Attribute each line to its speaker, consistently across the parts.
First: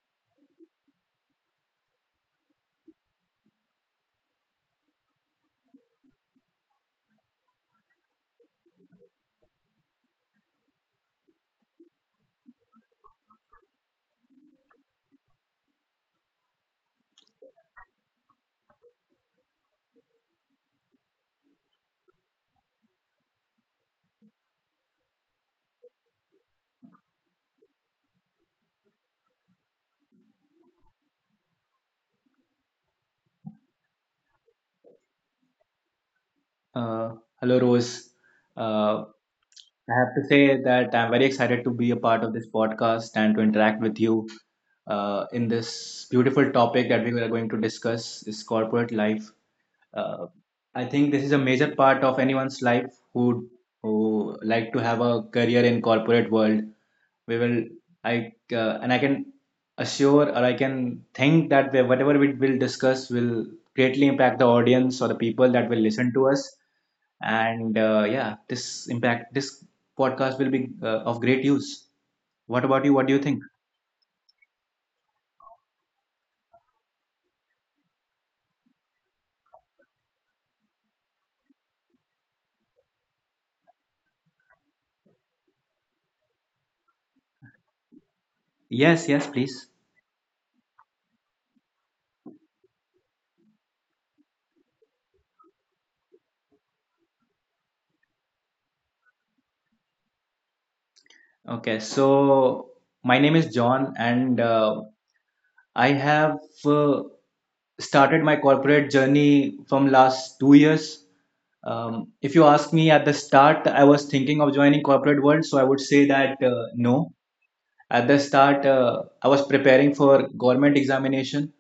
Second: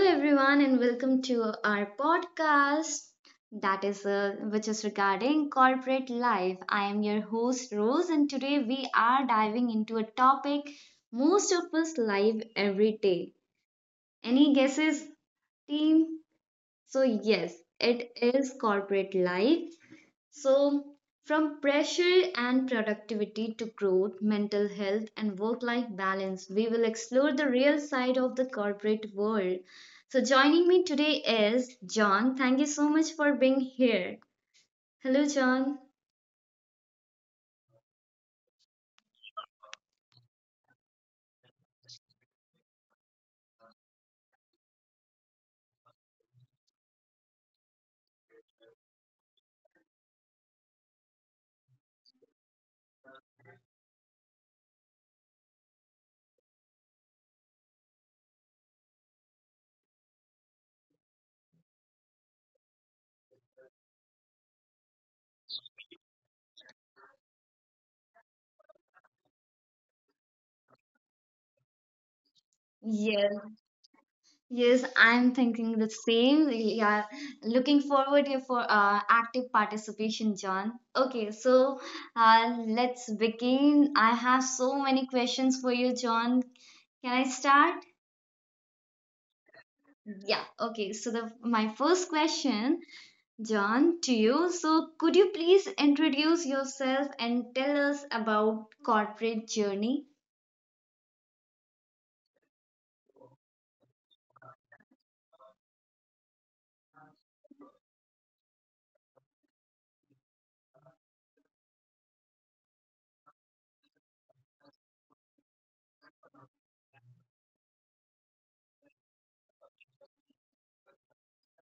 Speaker 1: everyone and welcome to our podcast that is which is regarding corporate life. I am your host Rose and today we are diving into a topic most of us live every day. Any guesses team? So yes, it is corporate life, so, from pressure and productivity to growth, mental health, and work life balance, we will explore the real side of the corporate world. So, joining me today is John. Thank you so much for being here. Hello, John.
Speaker 2: Uh, Hello, Rose. Uh, I have to say that I'm very excited to be a part of this podcast and to interact with you in this beautiful topic that we are going to discuss is corporate life. Uh, I think this is a major part of anyone's life who like to have a career in corporate world. We will I And I can think that whatever we will discuss will greatly impact the audience or the people that will listen to us, and yeah, this podcast will be of great use. What about you? What do you
Speaker 1: Yes,
Speaker 2: think?
Speaker 1: yes, I'm thinking the same. Yeah, looking forward here for active participation, John. Okay, so let's begin. I have so many questions for you, John. Can I start?
Speaker 2: Yes, yes, please.
Speaker 1: Yeah, okay. So the my first question, John, to you. So could you please introduce yourself and tell us about corporate journey?
Speaker 2: Okay, so my name is John, and I have uh, started my corporate journey from last 2 years. If you ask me at the start, I was thinking of joining corporate world, so I would say that no. At the start, I was preparing for government examination.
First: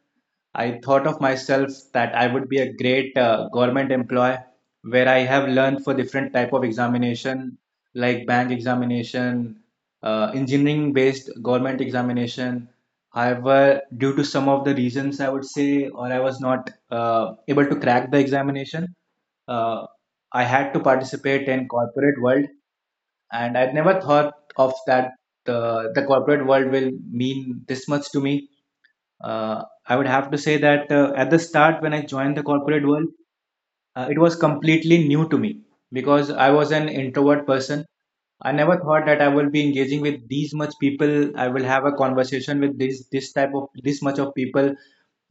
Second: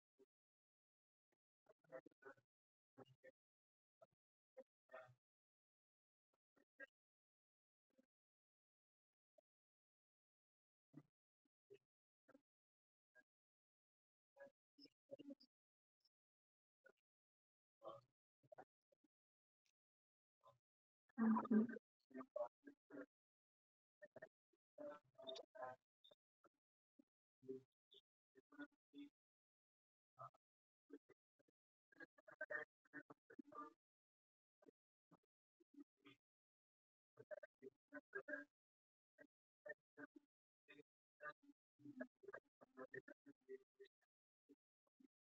Speaker 2: I thought of myself that I would be a great government employee, where I have learned for different type of examination, like bank examination, engineering based government examination. However, due to some of the reasons I would say, or I was not able to crack the examination, uh, I had to participate in corporate world, and I'd never thought of that the corporate world will mean this much to me. I would have to say that at the start, when I joined the corporate world, it was completely new to me because I was an introvert person. I never thought that I will be engaging with these much people. I will have a conversation with this type of this much of people.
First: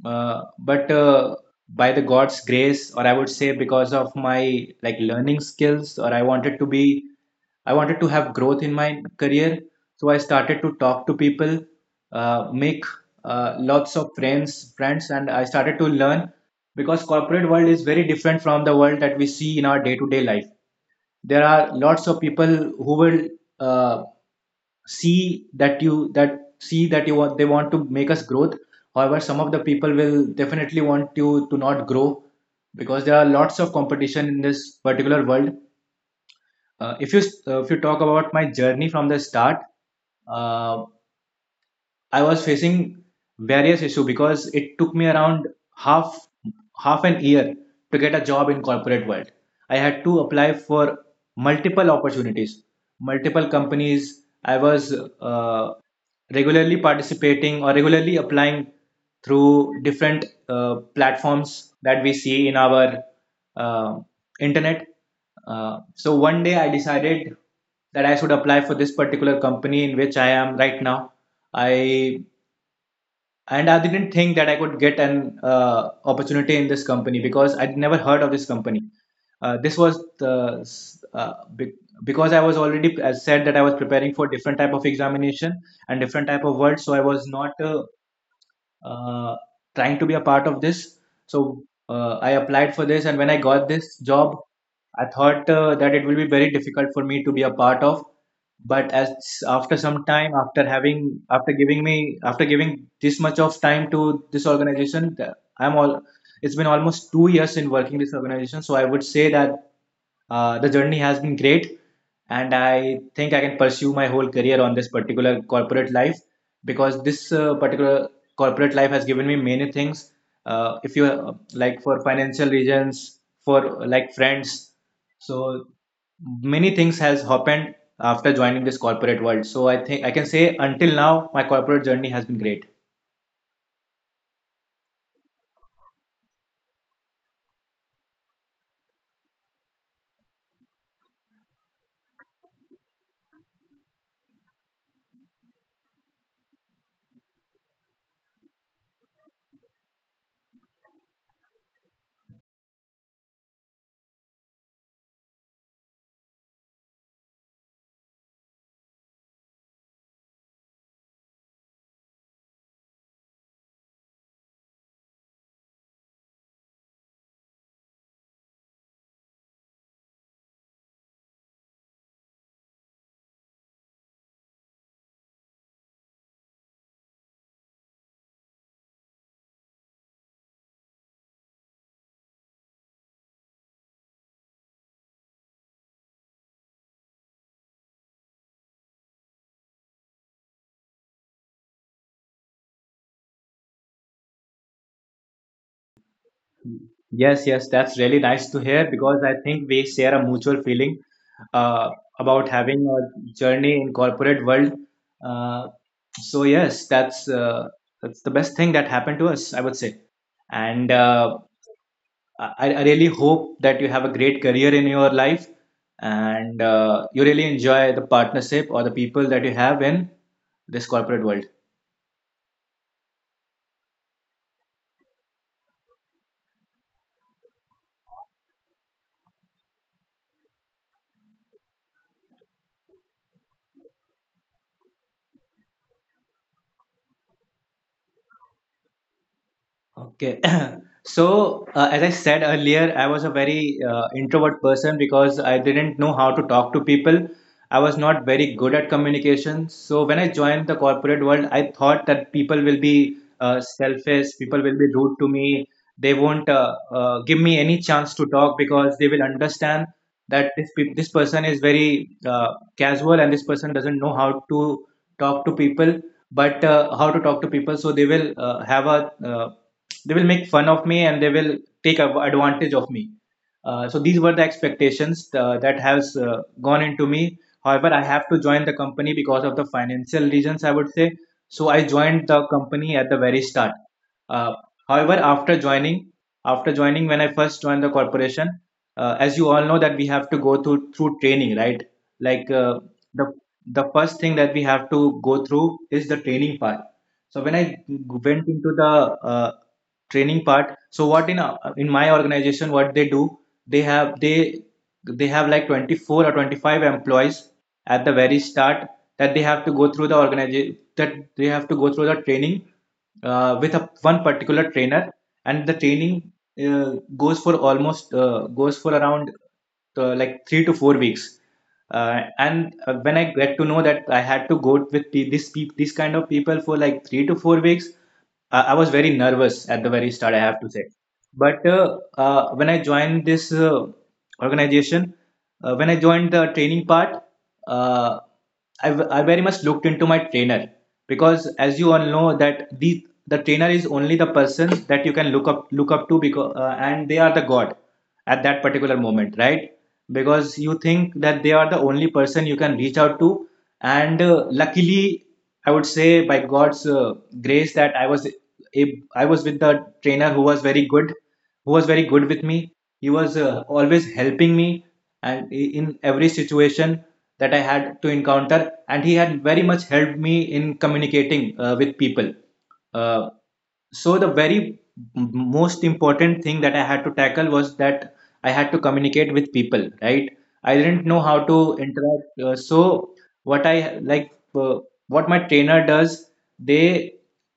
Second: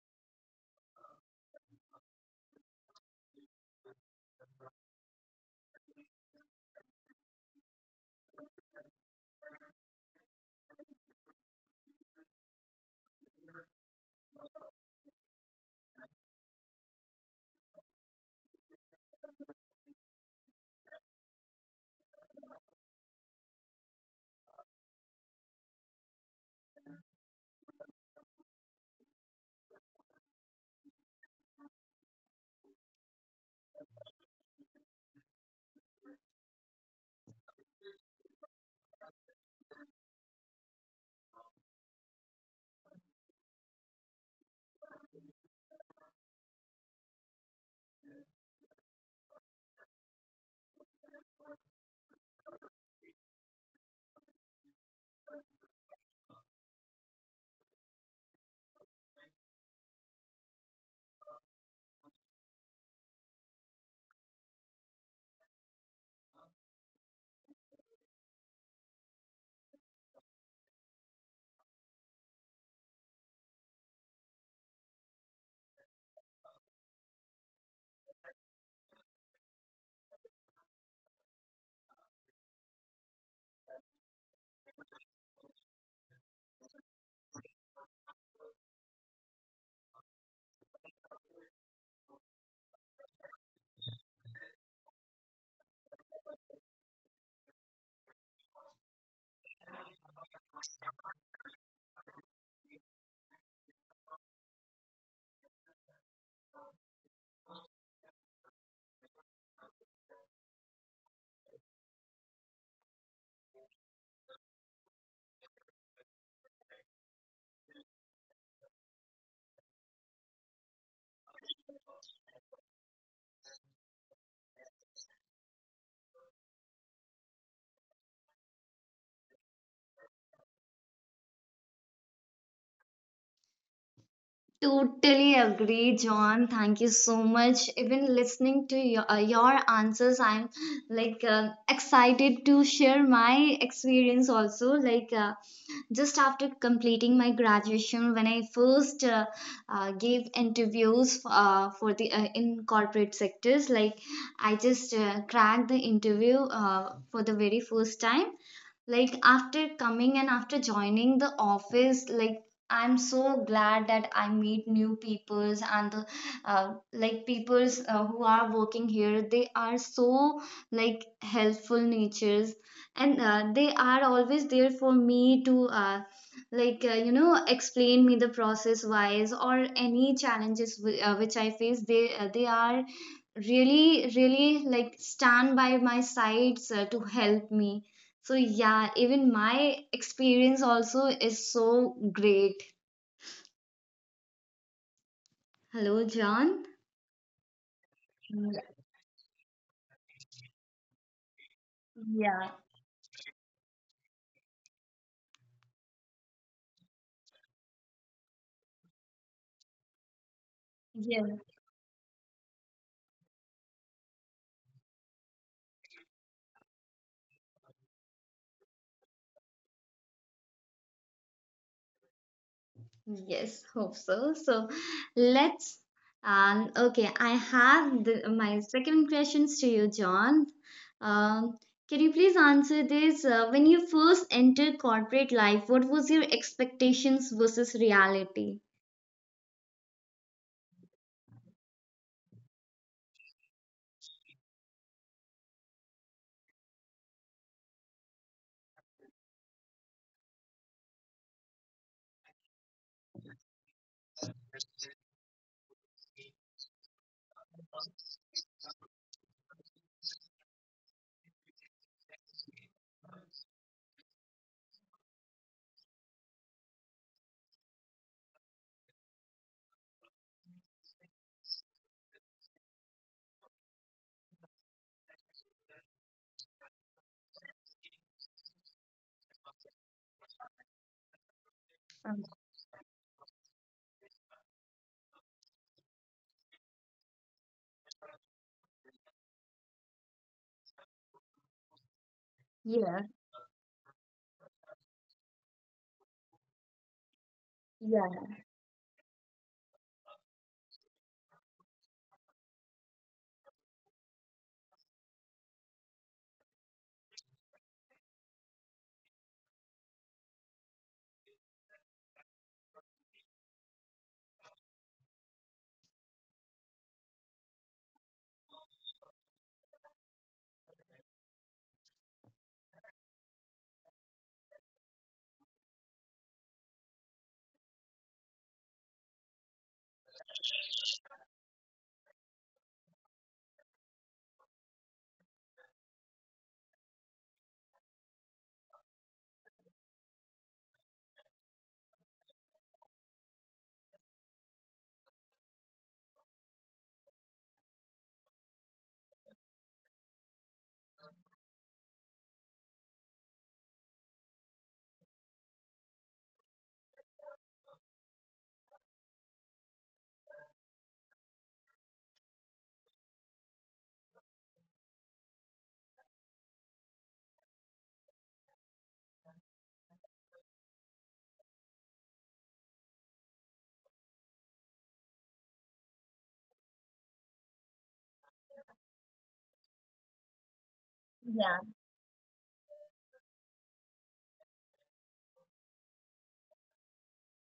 Speaker 2: But by the God's grace, or I would say because of my like learning skills, or I wanted to have growth in my career. So I started to talk to people, make lots of friends, and I started to learn because corporate world is very different from the world that we see in our day-to-day life. There are lots of people who will uh, see that you that see that you want they want to make us growth. However, some of the people will definitely want you to not grow because there are lots of competition in this particular world. Uh, if you uh, if you talk about my journey from the start, uh, I was facing various issue because it took me around half half an year to get a job in corporate world. I had to apply for multiple opportunities, multiple companies. I was uh, regularly participating or regularly applying through different platforms that we see in our uh, internet. So one day I decided that I should apply for this particular company in which I am right now. I I didn't think that I could get an opportunity in this company because I'd never heard of this company. This was the because I was already as said that I was preparing for different type of examination and different type of work, so I was not uh, trying to be a part of this. So I applied for this, and when I got this job, I thought that it will be very difficult for me to be a part of. But as After some time, after having, after giving me, after giving this much of time to this organization, I'm all. It's been almost 2 years in working this organization, so I would say that. The journey has been great, and I think I can pursue my whole career on this particular corporate life because this particular corporate life has given me many things. If you Like, for financial reasons, for like friends, so many things has happened after joining this corporate world. So I think I can say until now my corporate journey has been great.
Speaker 1: Totally agree, John. Thank you so much. Even listening to your answers, I'm like excited to share my experience also. Like just after completing my graduation when I first gave interviews for the in corporate sectors like I just cracked the interview for the very first time, like after coming and after joining the office. Like I'm so glad that I meet new peoples and the like peoples who are working here, they are so like helpful natures, and they are always there for me to, you know, explain me the process wise or any challenges which I face. They they are really really like stand by my sides to help me. So yeah, even my experience also is so great. Hello John.
Speaker 2: Yes, yes, that's really nice to hear because I think we share a mutual feeling uh, about
Speaker 1: Yeah.
Speaker 2: having a journey in corporate world. Uh, so yes, that's the best thing that happened to us, I would say. And
Speaker 1: Yeah.
Speaker 2: I really hope that you have a great career in your life, and you really enjoy the partnership or the people that you have in this corporate world.
Speaker 1: Yes, hope so. So let's, okay, I have my second questions to you John. um can you please answer this: when you first entered corporate life, what was your expectations versus reality?
Speaker 2: Okay. So, as I said earlier, I was a very introvert person because I didn't know how to talk to people. I was not very good at communication. So, when I joined the corporate world, I thought that people will be selfish, people will be rude to me. They won't give me any chance to talk because they will understand that this person is very casual, and this person doesn't know how to talk to people, but how to talk to people. So, they will have a they will make fun of me, and they will take advantage of me. So these were the expectations that has gone into me. However, I have to join the company because of the financial reasons, I would say. So I
Speaker 1: Um,
Speaker 2: joined the company at the very start. uh, However, after joining, when I first joined the corporation, as you all know that we have to go through training, right? Like,
Speaker 1: yeah.
Speaker 2: the the first thing that we have to go through is the training part. So when I
Speaker 1: Yeah,
Speaker 2: went into the uh, training part, so what in my organization, what they do, they have they they have like 24 or 25 employees at the very start, that they have to go through the organization, that they have to go through the training with a one particular trainer. And the training goes for around like 3 to 4 weeks. And when I get to know that I had to go with this kind of people for like 3 to 4 weeks, I was very nervous at the very start, I have to say. But when I joined this organization, when I joined the training part, uh, I very much looked into my trainer, because, as you all know, that the trainer is only the person that you can look up to, because and they are the god at that particular moment, right? Because you think that they are the only person you can reach out to. And luckily, I would say by God's grace that I was with the trainer who was very good, who was very good with me. He was always helping me, and in every situation that I had to encounter, and he had very much helped me in communicating with people. Uh, so the very most important thing that I had to tackle was that I had to communicate with people, right? I didn't know how to
Speaker 1: yeah,
Speaker 2: interact, so what I like what my trainer does, they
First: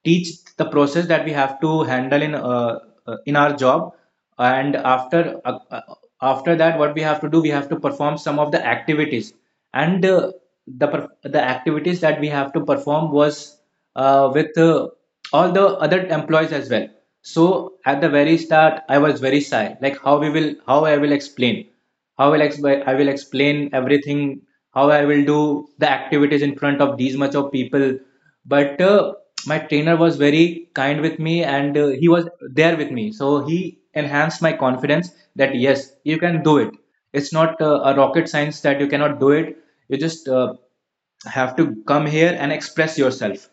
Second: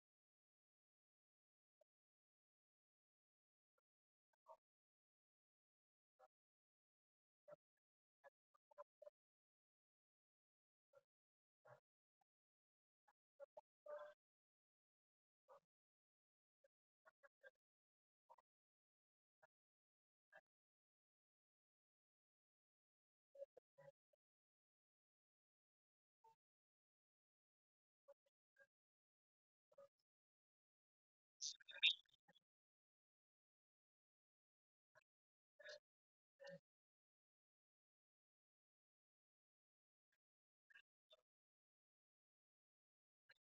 Speaker 2: teach the process that we have to handle in our job. And after that, what we have to do, we have to perform some of the activities. And the per- the activities that we have to perform was with all the other employees as well. So at the very start, I was very shy, like how I will explain, I will explain everything, how I will do the activities in front of these much of people. But my trainer was very kind with me, and he was there with me, so he enhanced my confidence that yes, you can do it. It's not a rocket science that you cannot do it. You just have to come here and express yourself,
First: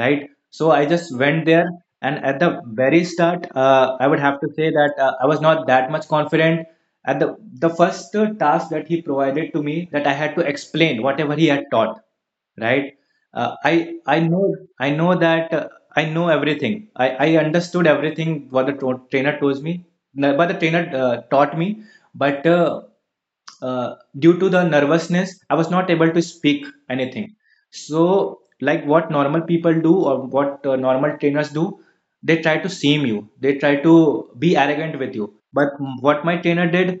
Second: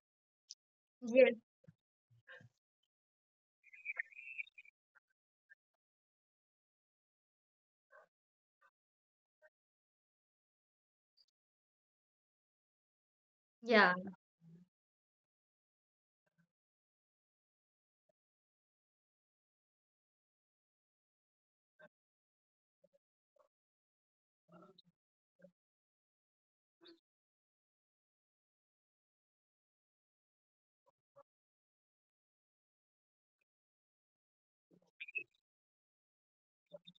Speaker 2: right? So I just
Speaker 1: yes,
Speaker 2: went there. And at the very start, I would have to say that I was not that much confident at the first task that he provided to me, that I had to explain whatever he had taught, right? uh, i
Speaker 1: yeah,
Speaker 2: i know I know that I know everything. I understood everything what the trainer told me. No, but the trainer taught me. But due to the nervousness, I was not able to speak anything. So, like what normal people do, or what normal trainers do, they try to shame you. They try to be arrogant with you. But what my trainer did,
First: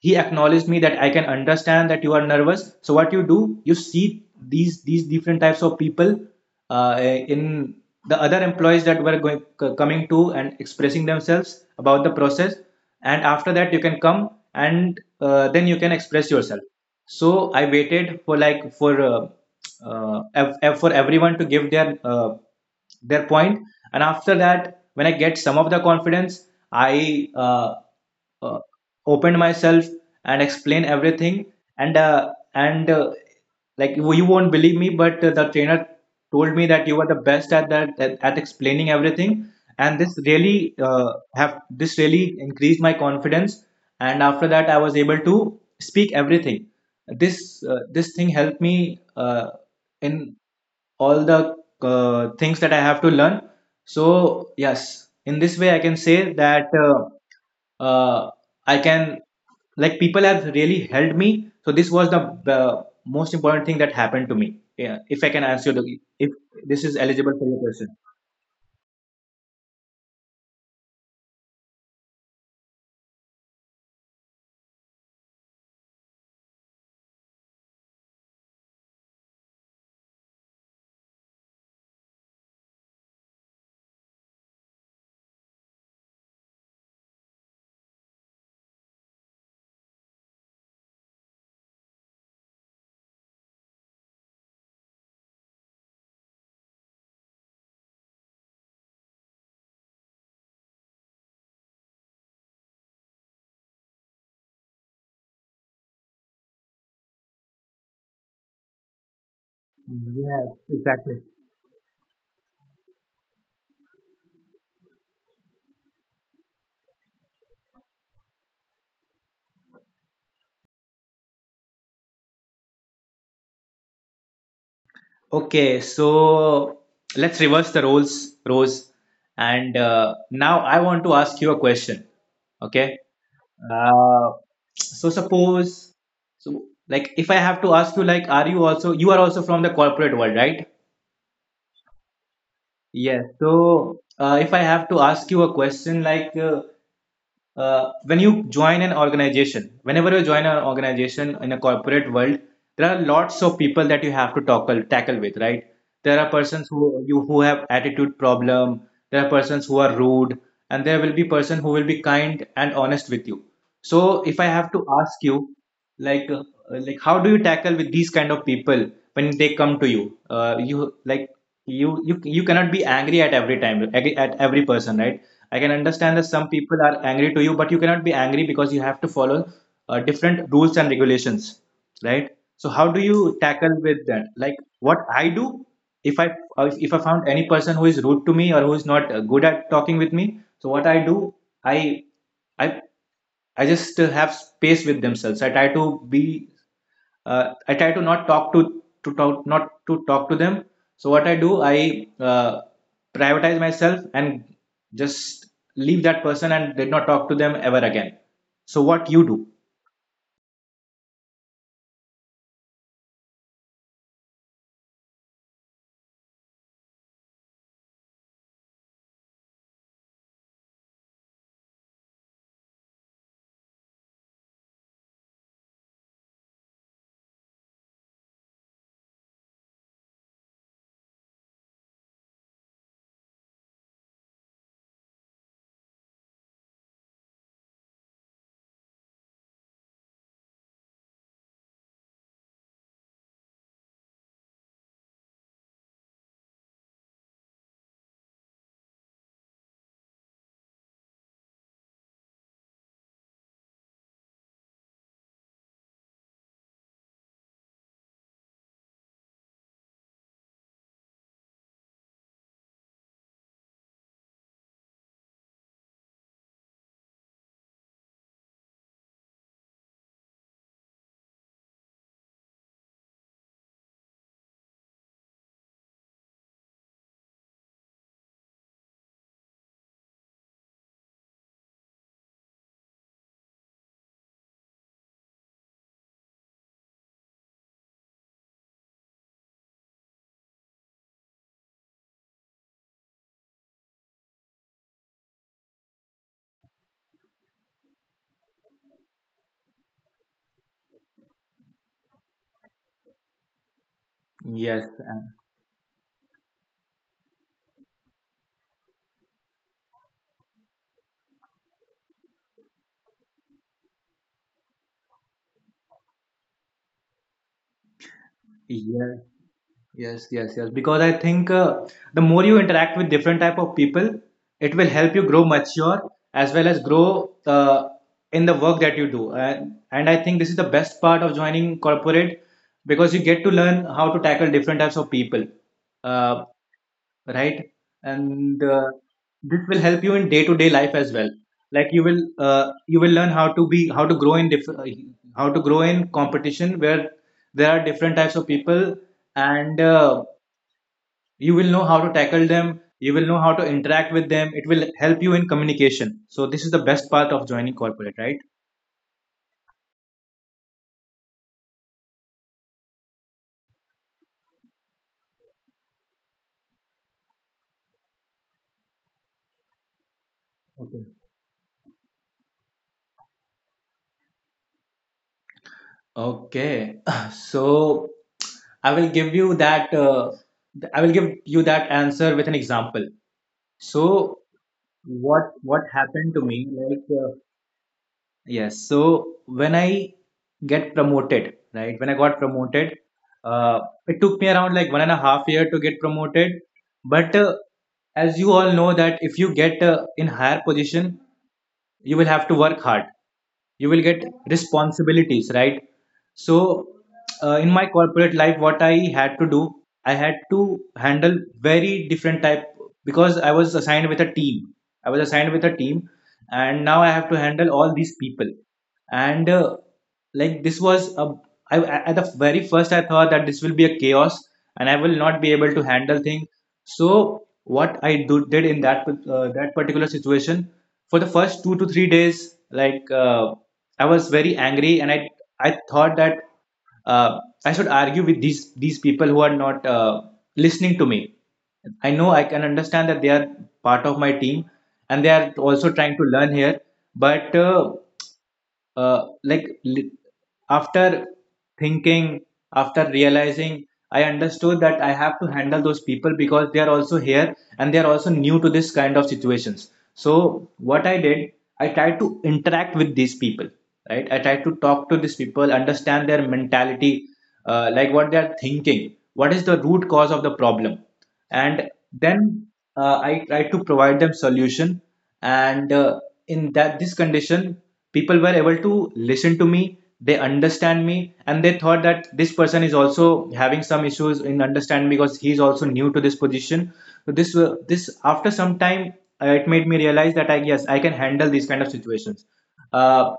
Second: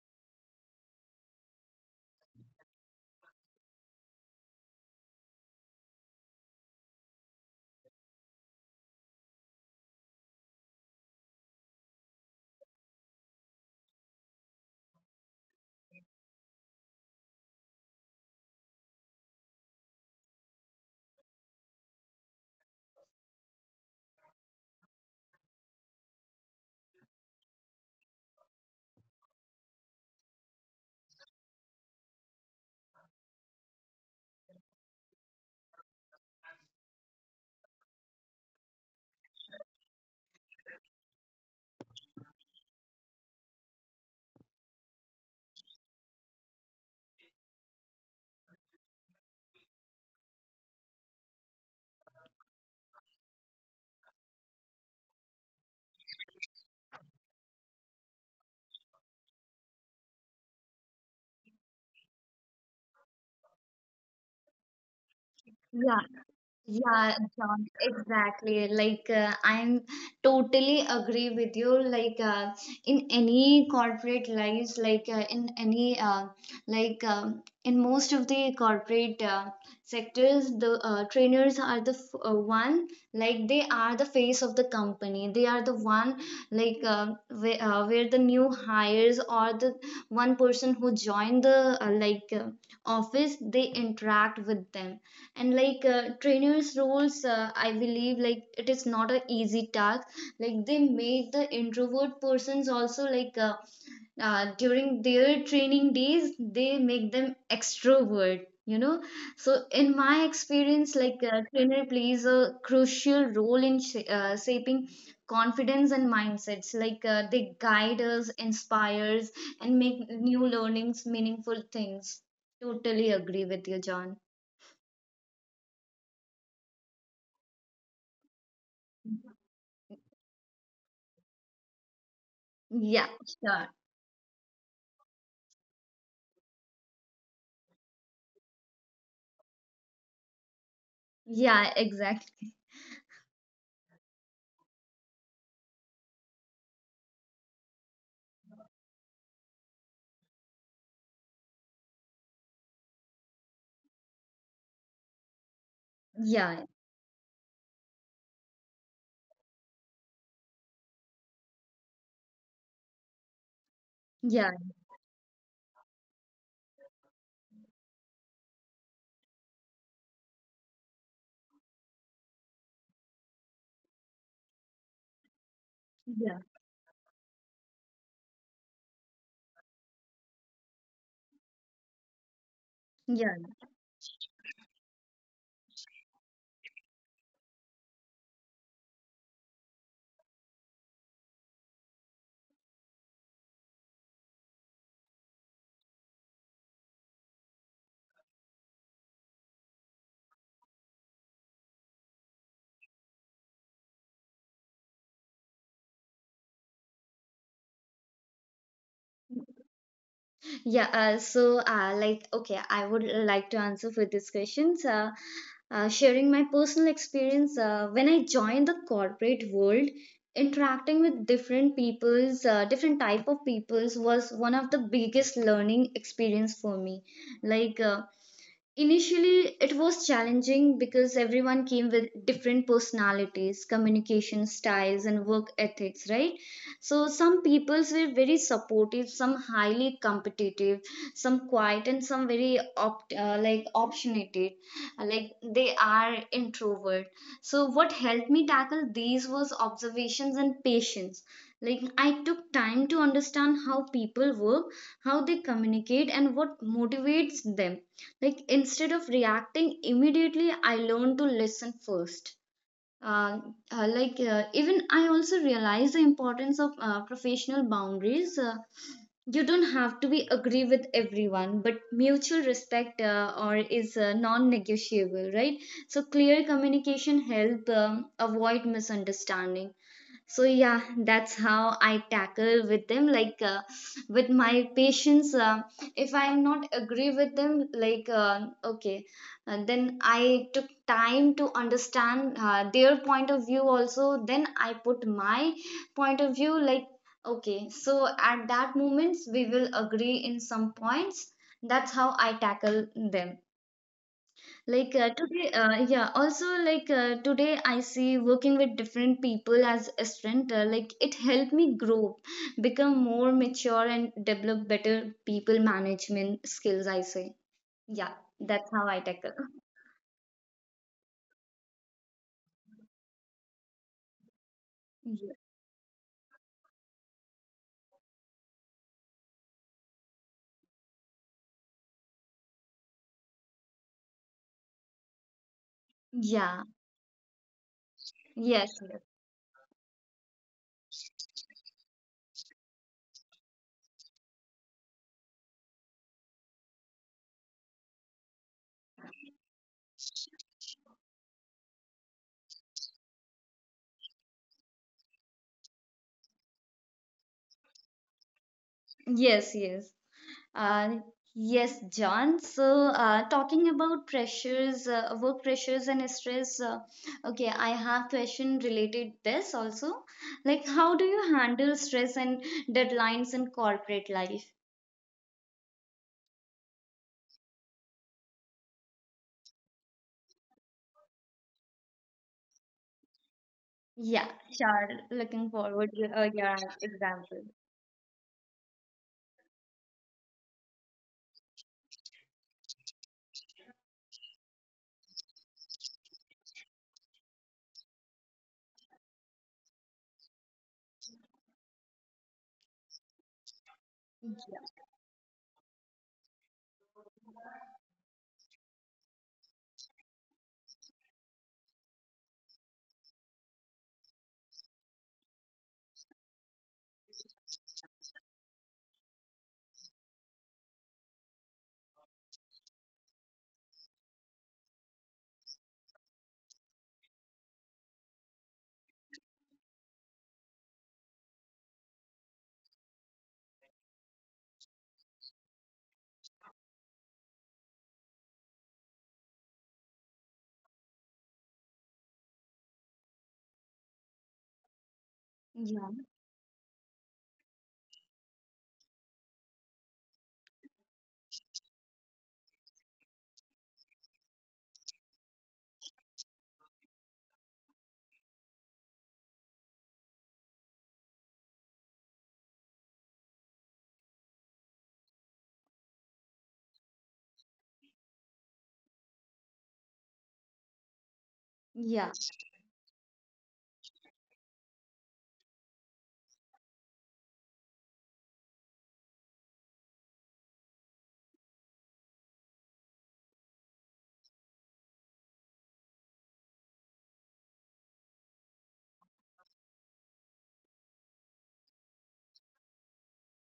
Speaker 2: he acknowledged me that I can understand that you are nervous. So what you do, you see these different types of people in the other employees that were going coming to and expressing themselves about the process. And after that, you can come and then you can express yourself. So I waited for for everyone to give their point. And after that, when I get some of the confidence, I uh, opened myself and explain everything. And like you won't believe me, but the trainer told me that you were the best at that at explaining everything. And uh, have this really increased my confidence. And after that, I was able to speak everything. This thing helped me in all the things that I have to learn. So yes, in this way I can say that, uh, I can like, people have really helped me. So this was the most important thing that happened to me. Yeah, if I can answer the
Speaker 1: yeah.
Speaker 2: if this is
Speaker 1: Yeah,
Speaker 2: eligible for your
Speaker 1: John,
Speaker 2: question.
Speaker 1: exactly. Like, I'm totally agree with you. Like, in any corporate lives, like in any, in most of the corporate sectors, the trainers are the one. Like, they are the face of the company. They are the one, like, where the new hires or the one person who joined the office, they interact with them. And like trainers roles, I believe, like it is not a easy task. Like they make the introvert persons also like, during their training days they make them extrovert, you know. So in my
Speaker 2: Yes,
Speaker 1: experience,
Speaker 2: exactly.
Speaker 1: like trainer plays a crucial role in shaping confidence and mindsets. Like they guide us, inspires, and make new learnings meaningful things. Totally agree with you John.
Speaker 2: Okay, so let's reverse the roles, Rose. And now I want to ask you a question. Okay.
Speaker 1: Yeah, sure.
Speaker 2: Uh, so suppose, so like if I have to ask you, like, you are also from the corporate world, right?
Speaker 1: Yeah, exactly.
Speaker 2: Yes. So if I have to ask you a question, like, when you join an organization, whenever you join an organization in a corporate world, there are lots of people that you have to tackle with, right? There are
Speaker 1: Yeah,
Speaker 2: persons who have attitude problem. There are persons who are rude, and there will be person who will be kind and honest with you. So, if I
Speaker 1: yeah,
Speaker 2: have to ask you, like, like how do you tackle with these kind of people when they come to you, like you cannot be angry at every time at every person, right? I can understand that
Speaker 1: yeah,
Speaker 2: some people are angry to you, but you cannot be angry because you have to follow different rules and regulations, right? So how do
Speaker 1: yeah,
Speaker 2: you tackle with that, like what I do, if i if I found any person who is rude to me or who is not good at talking with me. So what I do, i I I just have space with themselves. I try to not talk to talk, not to talk to them. So what I do, I privatize myself and just leave that person and did not talk to them ever again. So what you do?
Speaker 1: yeah. Like, okay, I would like to answer for these questions. Sharing my personal experience when I joined the corporate world, interacting with different people's, different type of people's was one of the biggest learning experience for me. Like, initially, it was challenging because everyone came with different personalities, communication styles, and work ethics, right? So, some peoples were very supportive, some highly competitive, some quiet, and some very opt, like optionated, like they are introvert. So, what helped me tackle these was observations and patience. Like, I took time to understand how people work, how they communicate, and what motivates them, like instead of reacting immediately, I learned to listen first. Uh, even I also realize the importance of professional boundaries. You don't have to be agree with everyone, but mutual respect or is non-negotiable, right? So clear communication help, avoid misunderstanding. So yeah, that's how I tackle with them, like with my patients, if I am not agree with them, like okay, and then I took time to understand their point of view also, then I put my point of view, like okay, so at that moments we will agree in some points. That's how I tackle them.
Speaker 2: Yes,
Speaker 1: Like today, yeah, also like today I see working with different people as a strength, like it helped me grow, become more mature, and develop better people management skills, I say. Yeah, that's how I
Speaker 2: yes.
Speaker 1: tackle.
Speaker 2: Yes, yes, yes. Because I think the more you interact with different type of people, it will help you grow mature as well as grow in the work that you do. And I think this is the best part of joining corporate because you get to learn how to tackle different types of people,
Speaker 1: Yeah,
Speaker 2: uh,
Speaker 1: yeah,
Speaker 2: right? And
Speaker 1: yes, yes,
Speaker 2: this will help you in day-to-day life as well. Like you will learn how to grow in competition where there are different types of people. And you will know how to tackle them. You will know how to interact with them. It will help you in communication. So this is the best part of joining corporate, right?
Speaker 1: yes, yes. Uh, yes, John. So, talking about pressures, work pressures and stress. Okay, I have question related this also. Like, how do
Speaker 2: Okay.
Speaker 1: you handle stress and deadlines in corporate life?
Speaker 2: Okay. so i will give you that uh, I will give you that answer with an example. So
Speaker 1: Yeah, sure. Looking
Speaker 2: what
Speaker 1: forward to
Speaker 2: happened to
Speaker 1: your
Speaker 2: me, like,
Speaker 1: example.
Speaker 2: yes. So when I get promoted, right? When I got promoted, uh, it took me around like 1.5 year to get promoted. But as you all know that if you get in higher position, you will have to work hard. You will get
Speaker 1: Yeah.
Speaker 2: responsibilities, right? So in my corporate life, what I had to do, I had to handle very different type because I was assigned with a team. I was assigned with a team and now I have to handle all these people. And like this was a I, at the very first, I thought that this will be a chaos and I will not be able to handle things. So what I did in that particular situation. For the first 2 to 3 days, like, I was very angry, and I thought that, uh, I should argue with these people who are not listening to me. I know I can understand that they are part of my team, and they are also trying to learn here, but uh, like li- after thinking after realizing, I understood that I have to handle those people because they are also here and they are also new to this kind of situations. So what I did, I tried to interact with these people. Right, I tried to talk to these people, understand their mentality, like what they are thinking, what is the root cause of the problem. And
Speaker 1: Yeah.
Speaker 2: then, I tried to provide them solution. And in that this condition, people were able to listen to me, they understand me, and they thought that this person is also having some issues in understanding because he is also new to this position. So this after some time, it made me realize that i, yes, I can handle these kind of situations. uh,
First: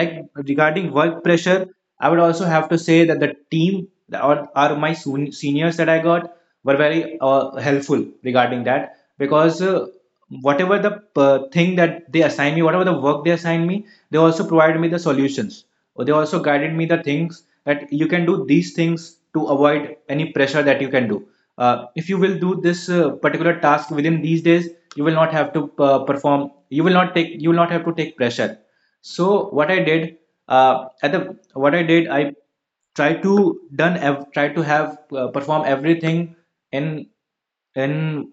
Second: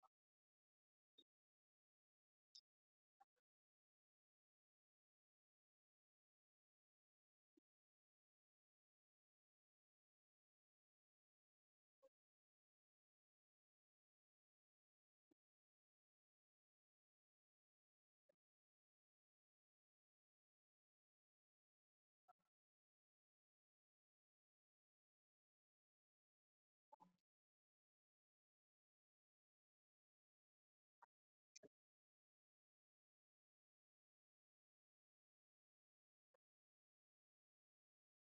Speaker 2: like, regarding work pressure, I would also have to say that the team, or my seniors that I got, were very helpful regarding that. Because, whatever the thing that they assign me, whatever the work they assign me, they also provided me the solutions. Or they also guided me the things that you can do these things to avoid any pressure that you can do. If you will do this particular task within these days, you will not have to perform. You will not take. You will not have to take pressure. So what I did, I tried to done ev- tried to have perform everything in in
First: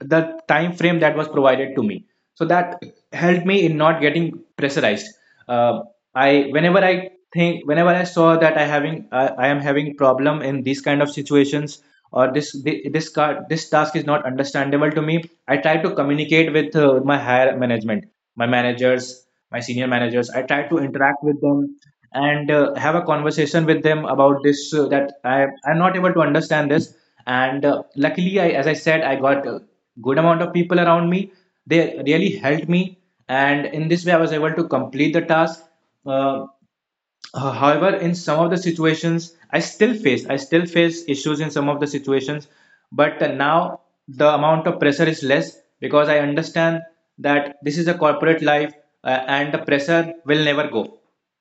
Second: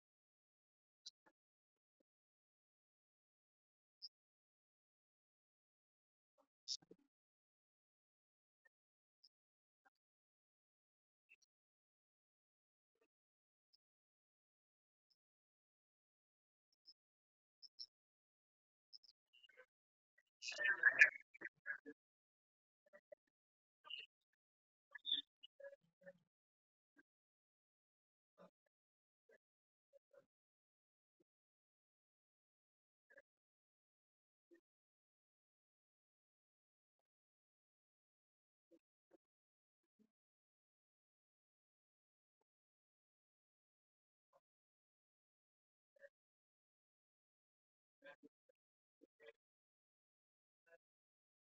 Speaker 2: the time frame that was provided to me. So that helped me in not getting pressurized. Uh, i whenever i think whenever I saw that I am having problem in these kind of situations, or this thi- this car, this task is not understandable to me, I try to communicate with my higher management, my managers, my senior managers. I try to interact with them and have a conversation with them about this, that I'm not able to understand this. And luckily, I, as I said, I got a good amount of people around me. They really helped me, and in this way I was able to complete the task. Uh, However, in some of the situations, I still face issues in some of the situations. But now the amount of pressure is less because I understand that this is a corporate life, and the pressure will never go.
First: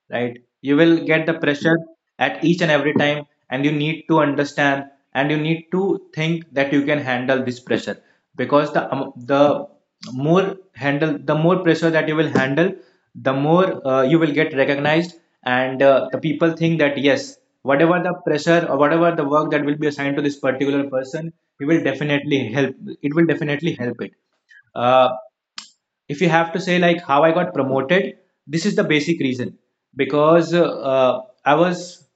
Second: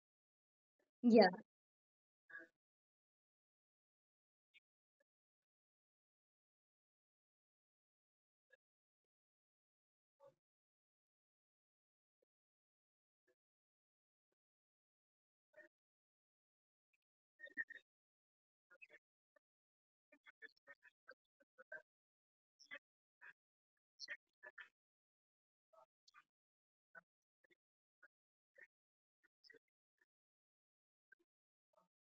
Speaker 2: Right? You will get the
Speaker 1: Yeah.
Speaker 2: pressure at each and every time, and you need to understand, and you need to think that you can handle this pressure. Because the more pressure that you will handle, the more you will get recognized, and the people think that yes, whatever the pressure or whatever the work that will be assigned to this particular person, he will definitely help it will definitely help it. uh, if you have to say like how I got promoted, this is the basic reason. Because I was,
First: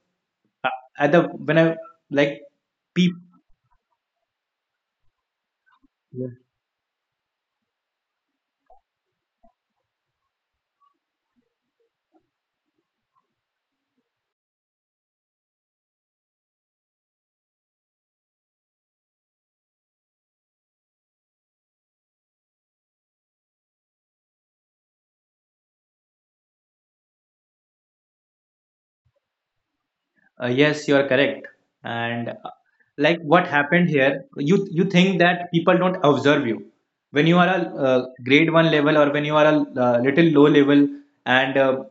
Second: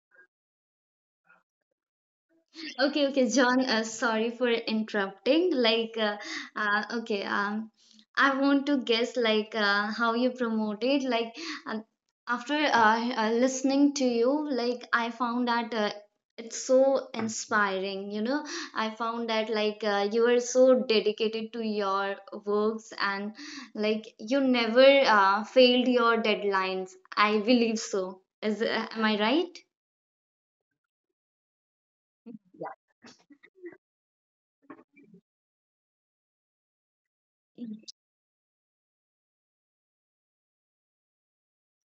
Speaker 2: at the, when i, like,
Speaker 1: Okay,
Speaker 2: people.
Speaker 1: okay, John, sorry for interrupting. Like, okay, I want to guess like how you promote it. Like, um, after listening to you, like I found that it's so inspiring. You know, I found that like you are so dedicated to your works, and like you never failed your deadlines. I believe so. Is am I right?
Speaker 2: Yes, you are correct. And like what happened here, you think that people don't observe you when you are a grade one level, or when you are a little low level, and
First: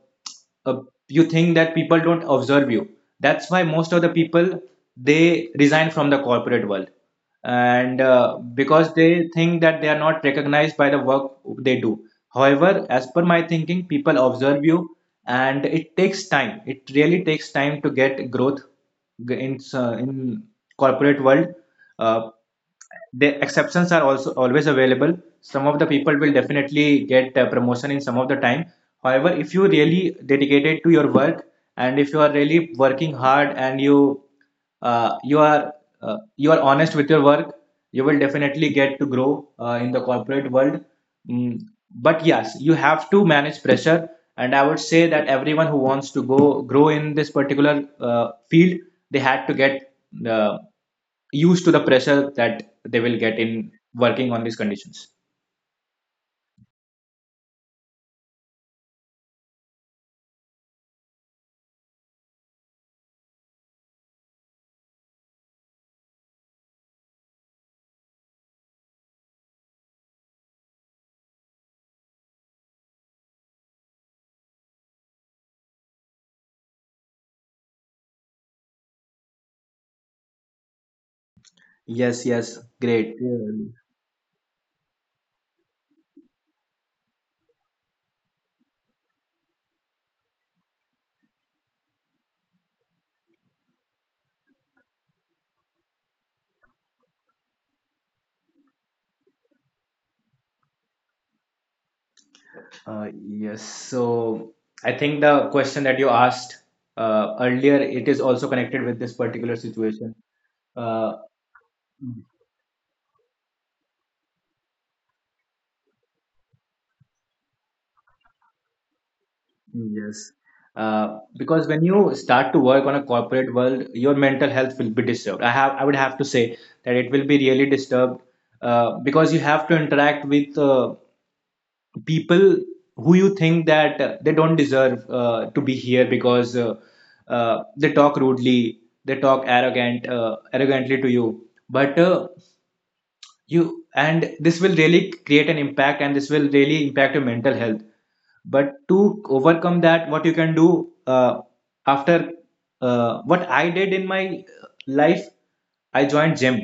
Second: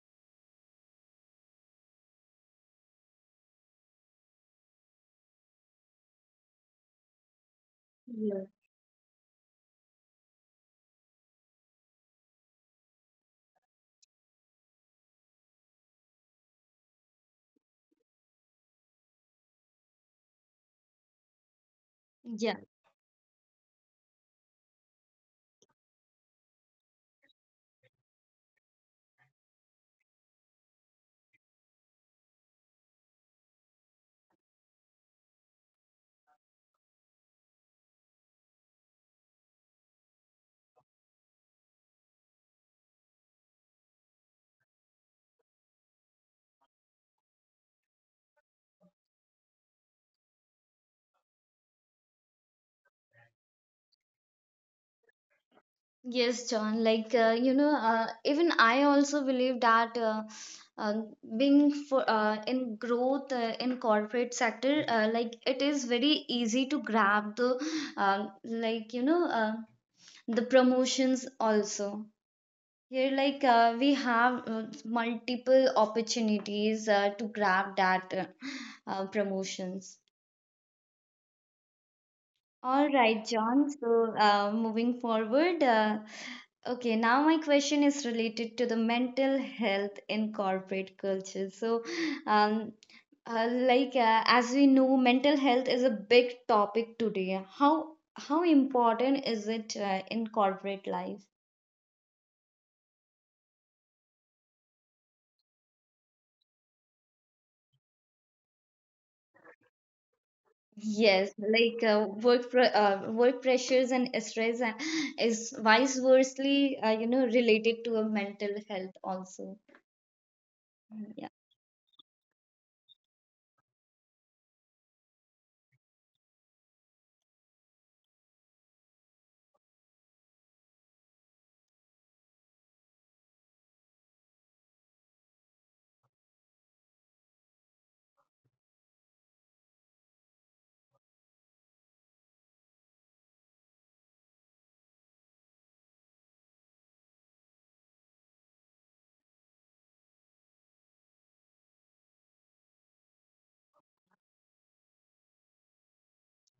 Speaker 2: uh, you think that people don't observe you. That's why most of the people, they resign from the corporate world, and because they think that they are not recognized by the work they do. However, as per my thinking, people observe you, and it takes time. It really takes time to get growth in in corporate world. Uh,
Speaker 1: Yeah.
Speaker 2: the exceptions are also always available. Some of the people will definitely get a promotion in some of the time. However, if you really dedicated to your work, and if you are really working hard, and uh, you are you are honest with your work, you will definitely get to grow in the corporate world. Mm, but yes, you have to manage pressure, and I would say that everyone who wants to go grow in this particular field, they had to get uh, used to the pressure that they will get in working on these conditions.
Speaker 1: Yes, John. Like you know, even I also believe that uh, being for in growth in corporate sector, like it is very easy to grab the, you know, the promotions also. Here, like we have multiple opportunities to grab that promotions.
Speaker 2: Yes, yes,
Speaker 1: All
Speaker 2: great.
Speaker 1: right, John.
Speaker 2: Really.
Speaker 1: So, moving forward, okay, now my question is related to the mental health in corporate culture. So, um, like as we know, mental health is a big topic today. How important is it in corporate life?
Speaker 2: Yes, so I think the question that you asked earlier, it is also connected with this particular situation. Uh,
Speaker 1: Yes, like work pressures and stress is vice versely, you know, related to a mental health also.
Speaker 2: yes,
Speaker 1: Yeah.
Speaker 2: because when you start to work on a corporate world, your mental health will be disturbed. I would have to say that it will be really disturbed, because you have to interact with people who you think that they don't deserve to be here, because they talk rudely, they talk arrogantly to you, but you and this will really create an impact, and this will really impact your mental health. But to overcome that, what you can do, after what I did in my life, I joined gym.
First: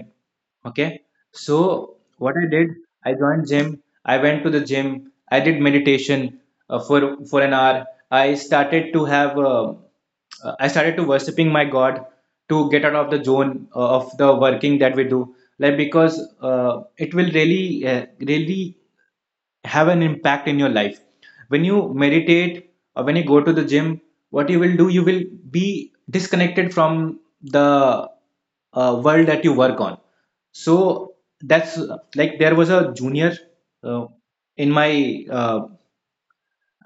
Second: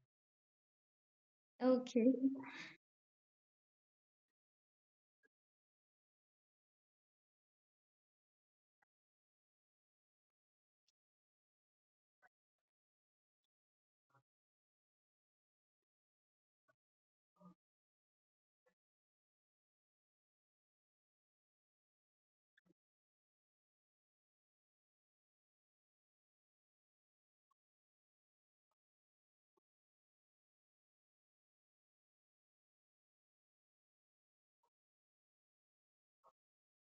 Speaker 2: Okay, so
Speaker 1: Okay.
Speaker 2: what I did, I joined gym, I went to the gym, I did meditation for an hour. I started to have I started to worshiping my god, to get out of the zone of the working that we do, like, because it will really, really have an impact in your life. When you meditate, or when you go to the gym, what you will do, you will be disconnected from the world that you work on. So that's, like, there was a junior uh, in my,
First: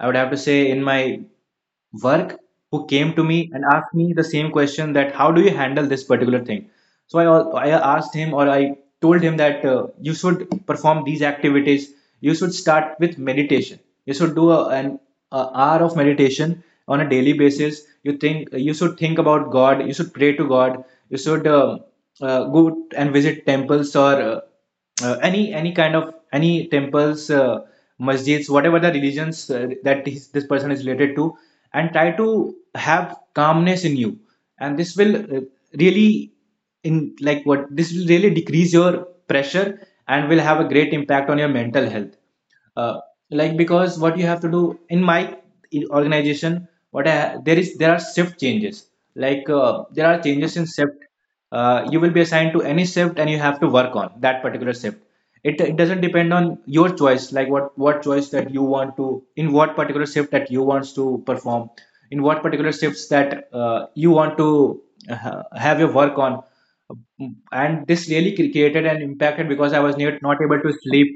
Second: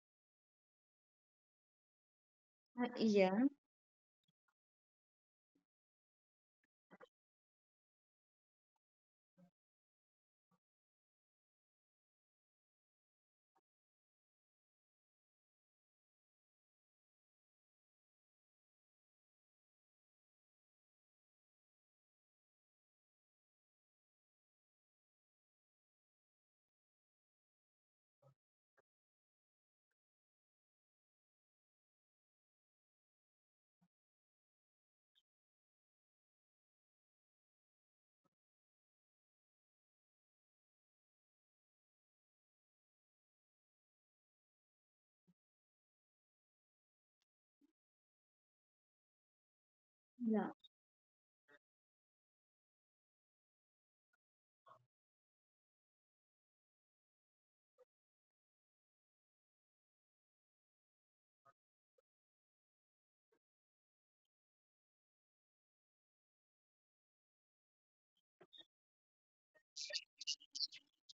Speaker 2: I would have to say, in my work, who came to me
Speaker 1: Yeah,
Speaker 2: and asked me the same question, that how do you handle this particular thing. So I asked him, or I told him that you should perform these activities, you should start with meditation, you should do a hour of meditation on a daily basis, you should think about god, you should pray to god, you should go and visit temples, or any kind of any temples, masjids, whatever the religions that this person is related to, and try to have calmness in you. And this will really in like what this will really decrease your pressure, and will have a great impact on your mental health. uh, like, because what you have to do in my organization, there are shift changes. Like, there are
Speaker 1: yeah,
Speaker 2: changes in shift. You will be assigned to any shift, and you have to work on that particular shift. It doesn't depend on your choice, like what choice that you want to, in what particular shift that you wants to perform, in what particular shifts that you want to have your work on. And this really created an impact, because I was not able to sleep.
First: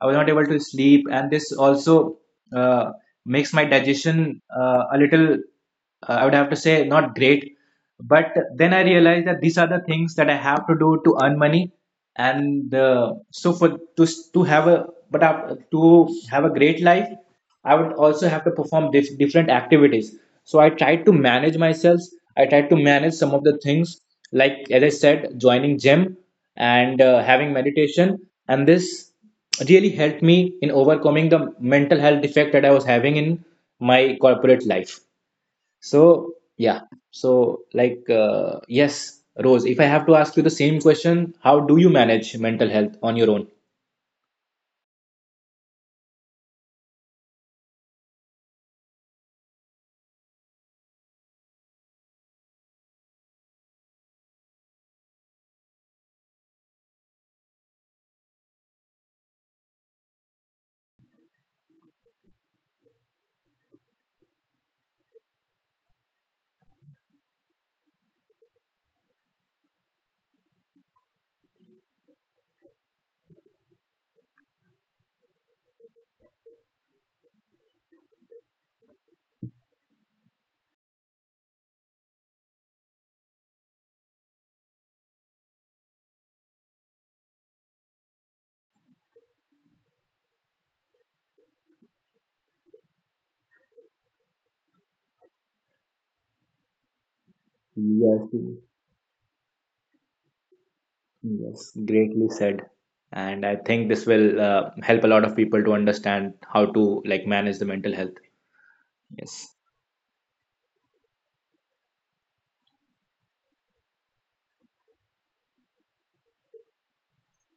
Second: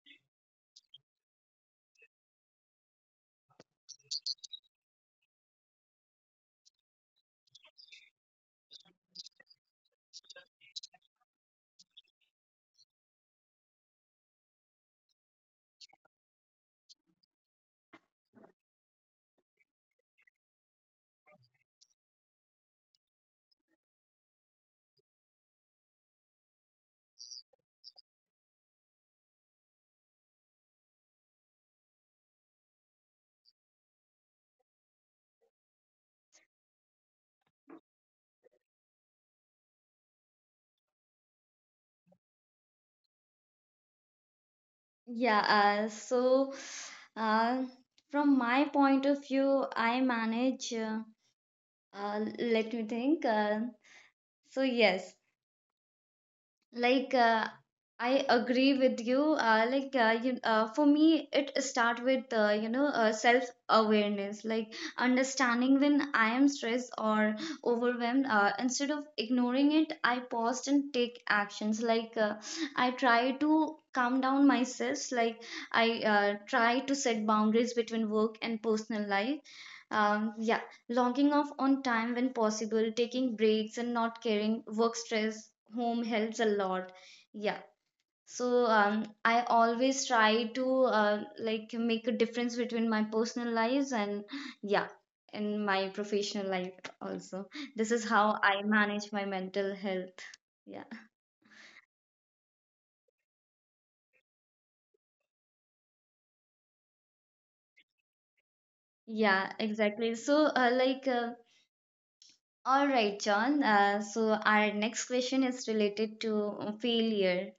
Speaker 2: I was not able to sleep, and this also uh, makes my digestion a little. I would have to say, not great, but then I realized that these are the things that I have to do to earn money, and so for to to have a, to have a great life, I would also have to perform different activities. So I tried to manage myself. I tried to manage some of the things, like, as I said, joining gym and having meditation, and this really helped me in overcoming the mental health effect that I was having in my corporate life. So yeah, so like, yes, Rose, if I have to ask you the same question, how do you manage mental health on your own?
Speaker 1: yeah. Uh, from my point of view, I manage. Let me think. So yes, like I agree with you. For me, it start with, you know, self awareness, like understanding when I am stressed or overwhelmed. Instead of ignoring it, I pause and take actions. Like I try to calm down myself. Like I try to set boundaries between work and personal life. Yeah, logging off on time when possible, taking breaks, and not carrying work stress home helps a lot. Yeah. So I always try to like make a difference between my personal lives and, yeah, and my professional life also. This is
Speaker 2: Yes.
Speaker 1: how I manage my mental health. Yeah.
Speaker 2: Yes, greatly said. And I think this will help a lot of people to understand how to, like, manage the mental health.
Speaker 1: Yeah,
Speaker 2: Yes.
Speaker 1: exactly. So, all right, John. So, our next question is related to failure.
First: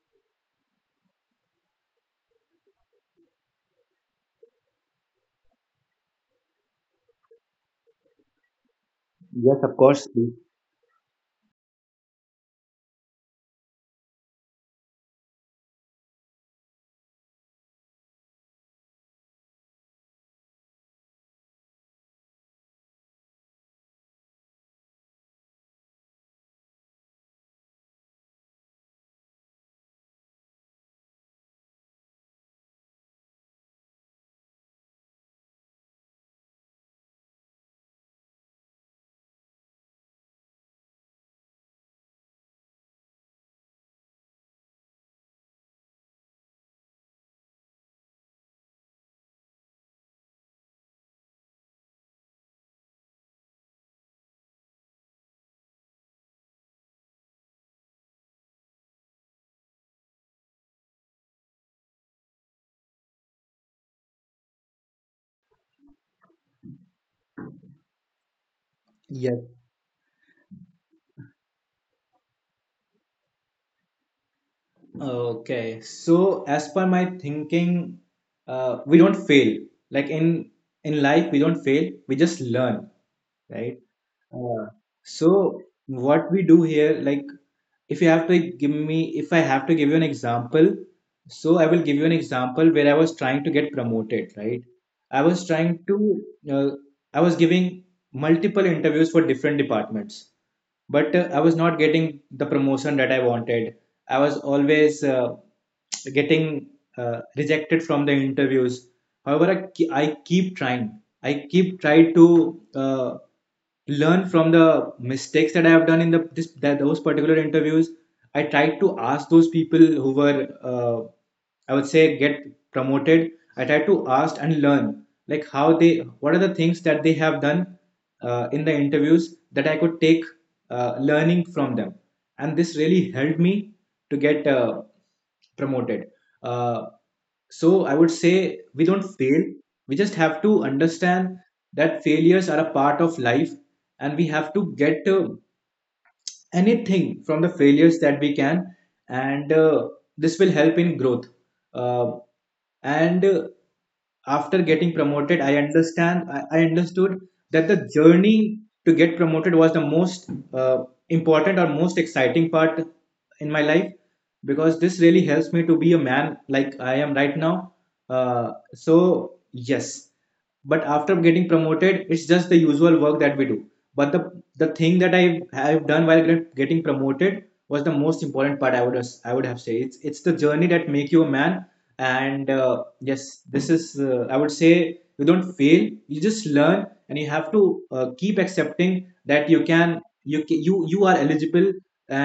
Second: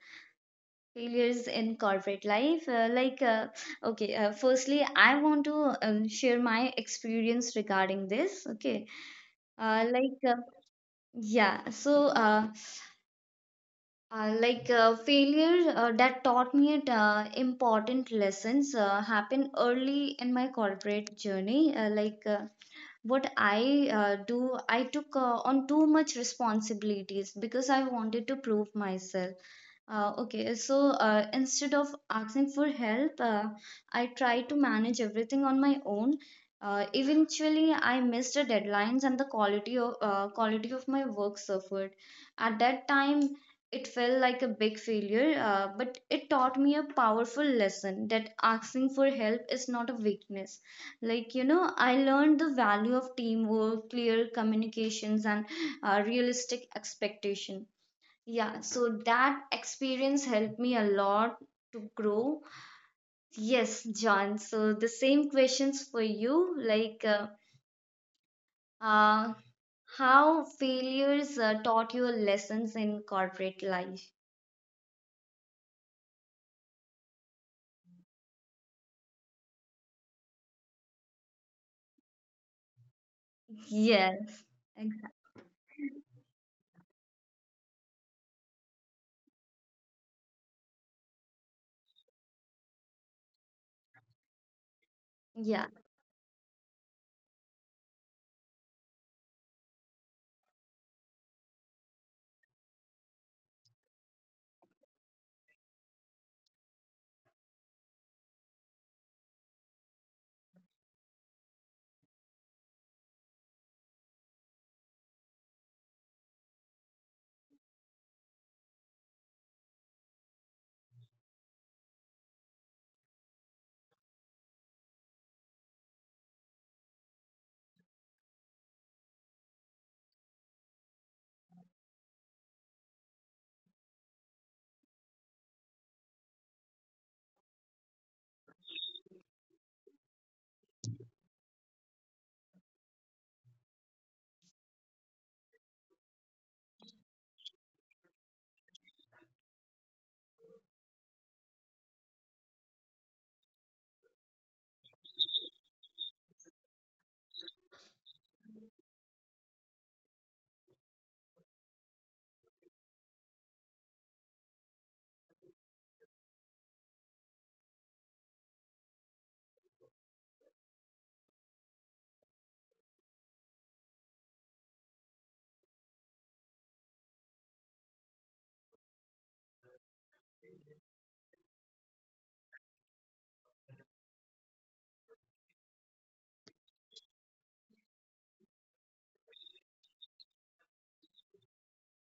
Speaker 1: Failures in corporate life, okay, firstly I want to, share my experience regarding this, okay?
Speaker 2: Yes, of
Speaker 1: uh,
Speaker 2: course.
Speaker 1: like
Speaker 2: Please.
Speaker 1: uh, yeah, so uh, failure that taught me it, important lessons happened early in my corporate journey. What I do, I took on too much responsibilities because I wanted to prove myself. Okay, so instead of asking for help, I tried to manage everything on my own. Eventually, I missed the deadlines and the quality of my work suffered. At that time, it felt like a big failure, but it taught me a powerful lesson that asking for help is not a weakness. Like, you know, I learned the value of teamwork, clear communications, and realistic expectation. Yeah, so that experience helped me a lot to grow. Yes, John. So the same questions for you. Like, uh,
Speaker 2: Yes.
Speaker 1: how failures taught you lessons in corporate life?
Speaker 2: Okay, so as per my thinking, we don't fail. Like, in life, we don't fail. We just learn, right?
Speaker 1: Yes,
Speaker 2: Uh,
Speaker 1: exactly.
Speaker 2: So what we do here, like, if you have to give me if I have to give you an example, so I will give you an example where I was trying to get promoted, right? i was
Speaker 1: Yeah.
Speaker 2: trying to uh, i was giving multiple interviews for different departments, but I was not getting the promotion that I wanted. I was always getting rejected from the interviews. However, I keep trying, to uh, learn from the mistakes that I have done in the this that those particular interviews. I tried to ask those people who were, uh, I would say, get promoted. I try to ask and learn, like, how they what are the things that they have done in the interviews that I could take learning from them, and this really helped me to get promoted. Uh, so I would say we don't fail. We just have to understand that failures are a part of life, and we have to get anything from the failures that we can. And this will help in growth. Uh, and After getting promoted, I understood that the journey to get promoted was the most important, or most exciting part in my life, because this really helps me to be a man like I am right now. So yes, but after getting promoted, it's just the usual work that we do. But the thing that I have done while getting promoted was the most important part. I would have said, it's the journey that make you a man. And yes, this is, I would say, you don't fail, you just learn. And you have to keep accepting that you can you ca- you are eligible,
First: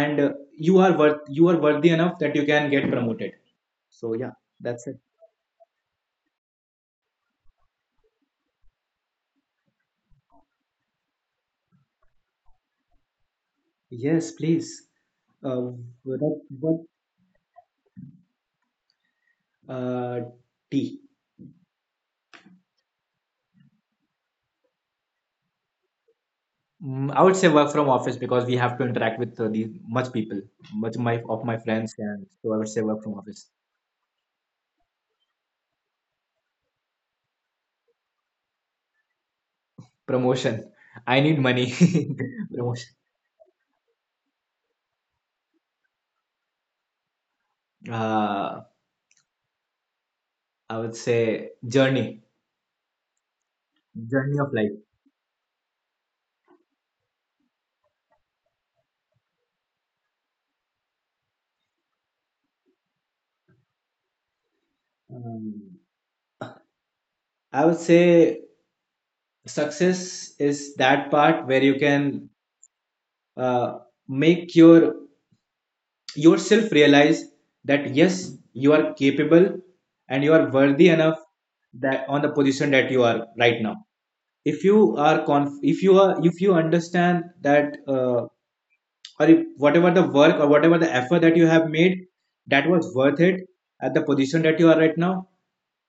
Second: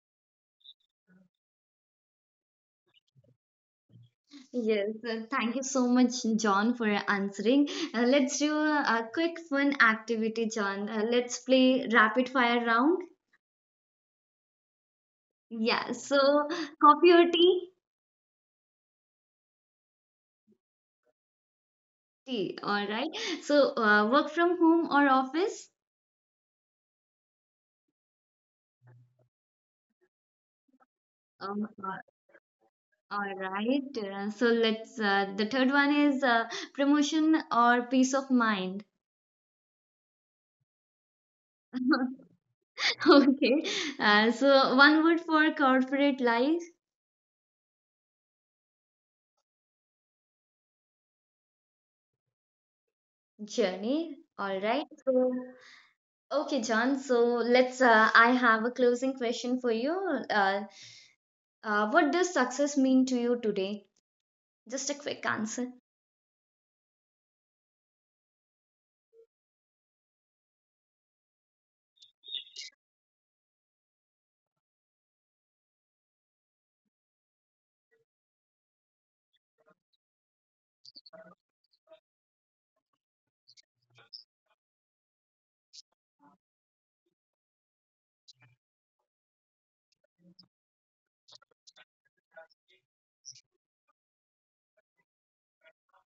Speaker 2: and you are worthy enough that you can get promoted. So yeah. That's
Speaker 1: Yes,
Speaker 2: it.
Speaker 1: thank you so much, John, for answering. Let's do a quick fun activity, John. Let's play rapid fire round.
Speaker 2: Yes, please. uh,
Speaker 1: Yeah, so
Speaker 2: what,
Speaker 1: coffee or tea?
Speaker 2: Uh, T.
Speaker 1: Tea, all right. So work from home or office?
Speaker 2: I would say work from office, because we have to interact with the much people, much my of my
Speaker 1: Um,
Speaker 2: friends,
Speaker 1: uh,
Speaker 2: and so I would say work from
Speaker 1: all
Speaker 2: office.
Speaker 1: right. So let's, the third one is promotion or peace of mind.
Speaker 2: Promotion. I need money. Promotion.
Speaker 1: Okay. So one word for corporate life.
Speaker 2: Uh, I would say journey.
Speaker 1: Journey.
Speaker 2: Journey
Speaker 1: All
Speaker 2: of
Speaker 1: right.
Speaker 2: life.
Speaker 1: So okay, John. So let's. I have a closing question for you. Uh, what does success mean to you today? Just a quick answer.
Speaker 2: Um, I would say success is that part where you can uh, make yourself realize that yes, you are capable, and you are worthy enough, that on the position that you are right now, if you are conf- if you are if you understand that, or if whatever the work, or whatever the effort that you have made, that was worth it at the position that you are right now,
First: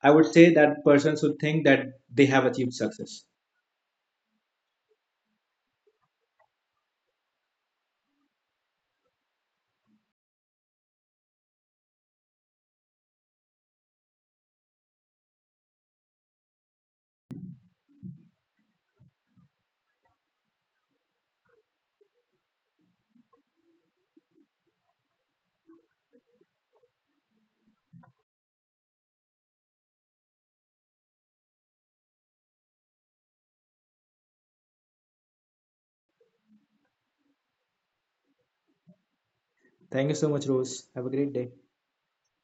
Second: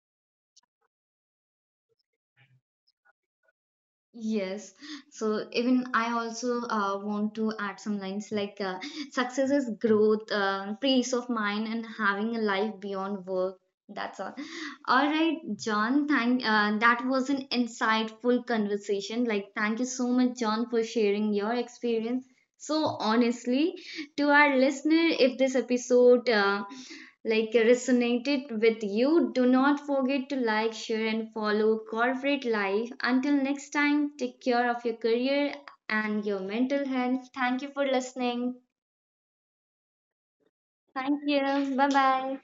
Speaker 2: I would say that person should think that they have achieved success.
Speaker 1: Yes, so even I also want to add some lines like success is growth, peace of mind, and having a life beyond work. That's all. All right, John. Thank. That was an insightful conversation. Like, thank you so much, John, for sharing your experience so honestly to our listener. If this episode like resonated with you, do not forget to like, share, and follow Corporate Life. Until next time, take care of your career and your mental health. Thank you for listening.
Speaker 2: Thank you so much, Rose. Have a
Speaker 1: Thank
Speaker 2: great day.
Speaker 1: you. Bye bye.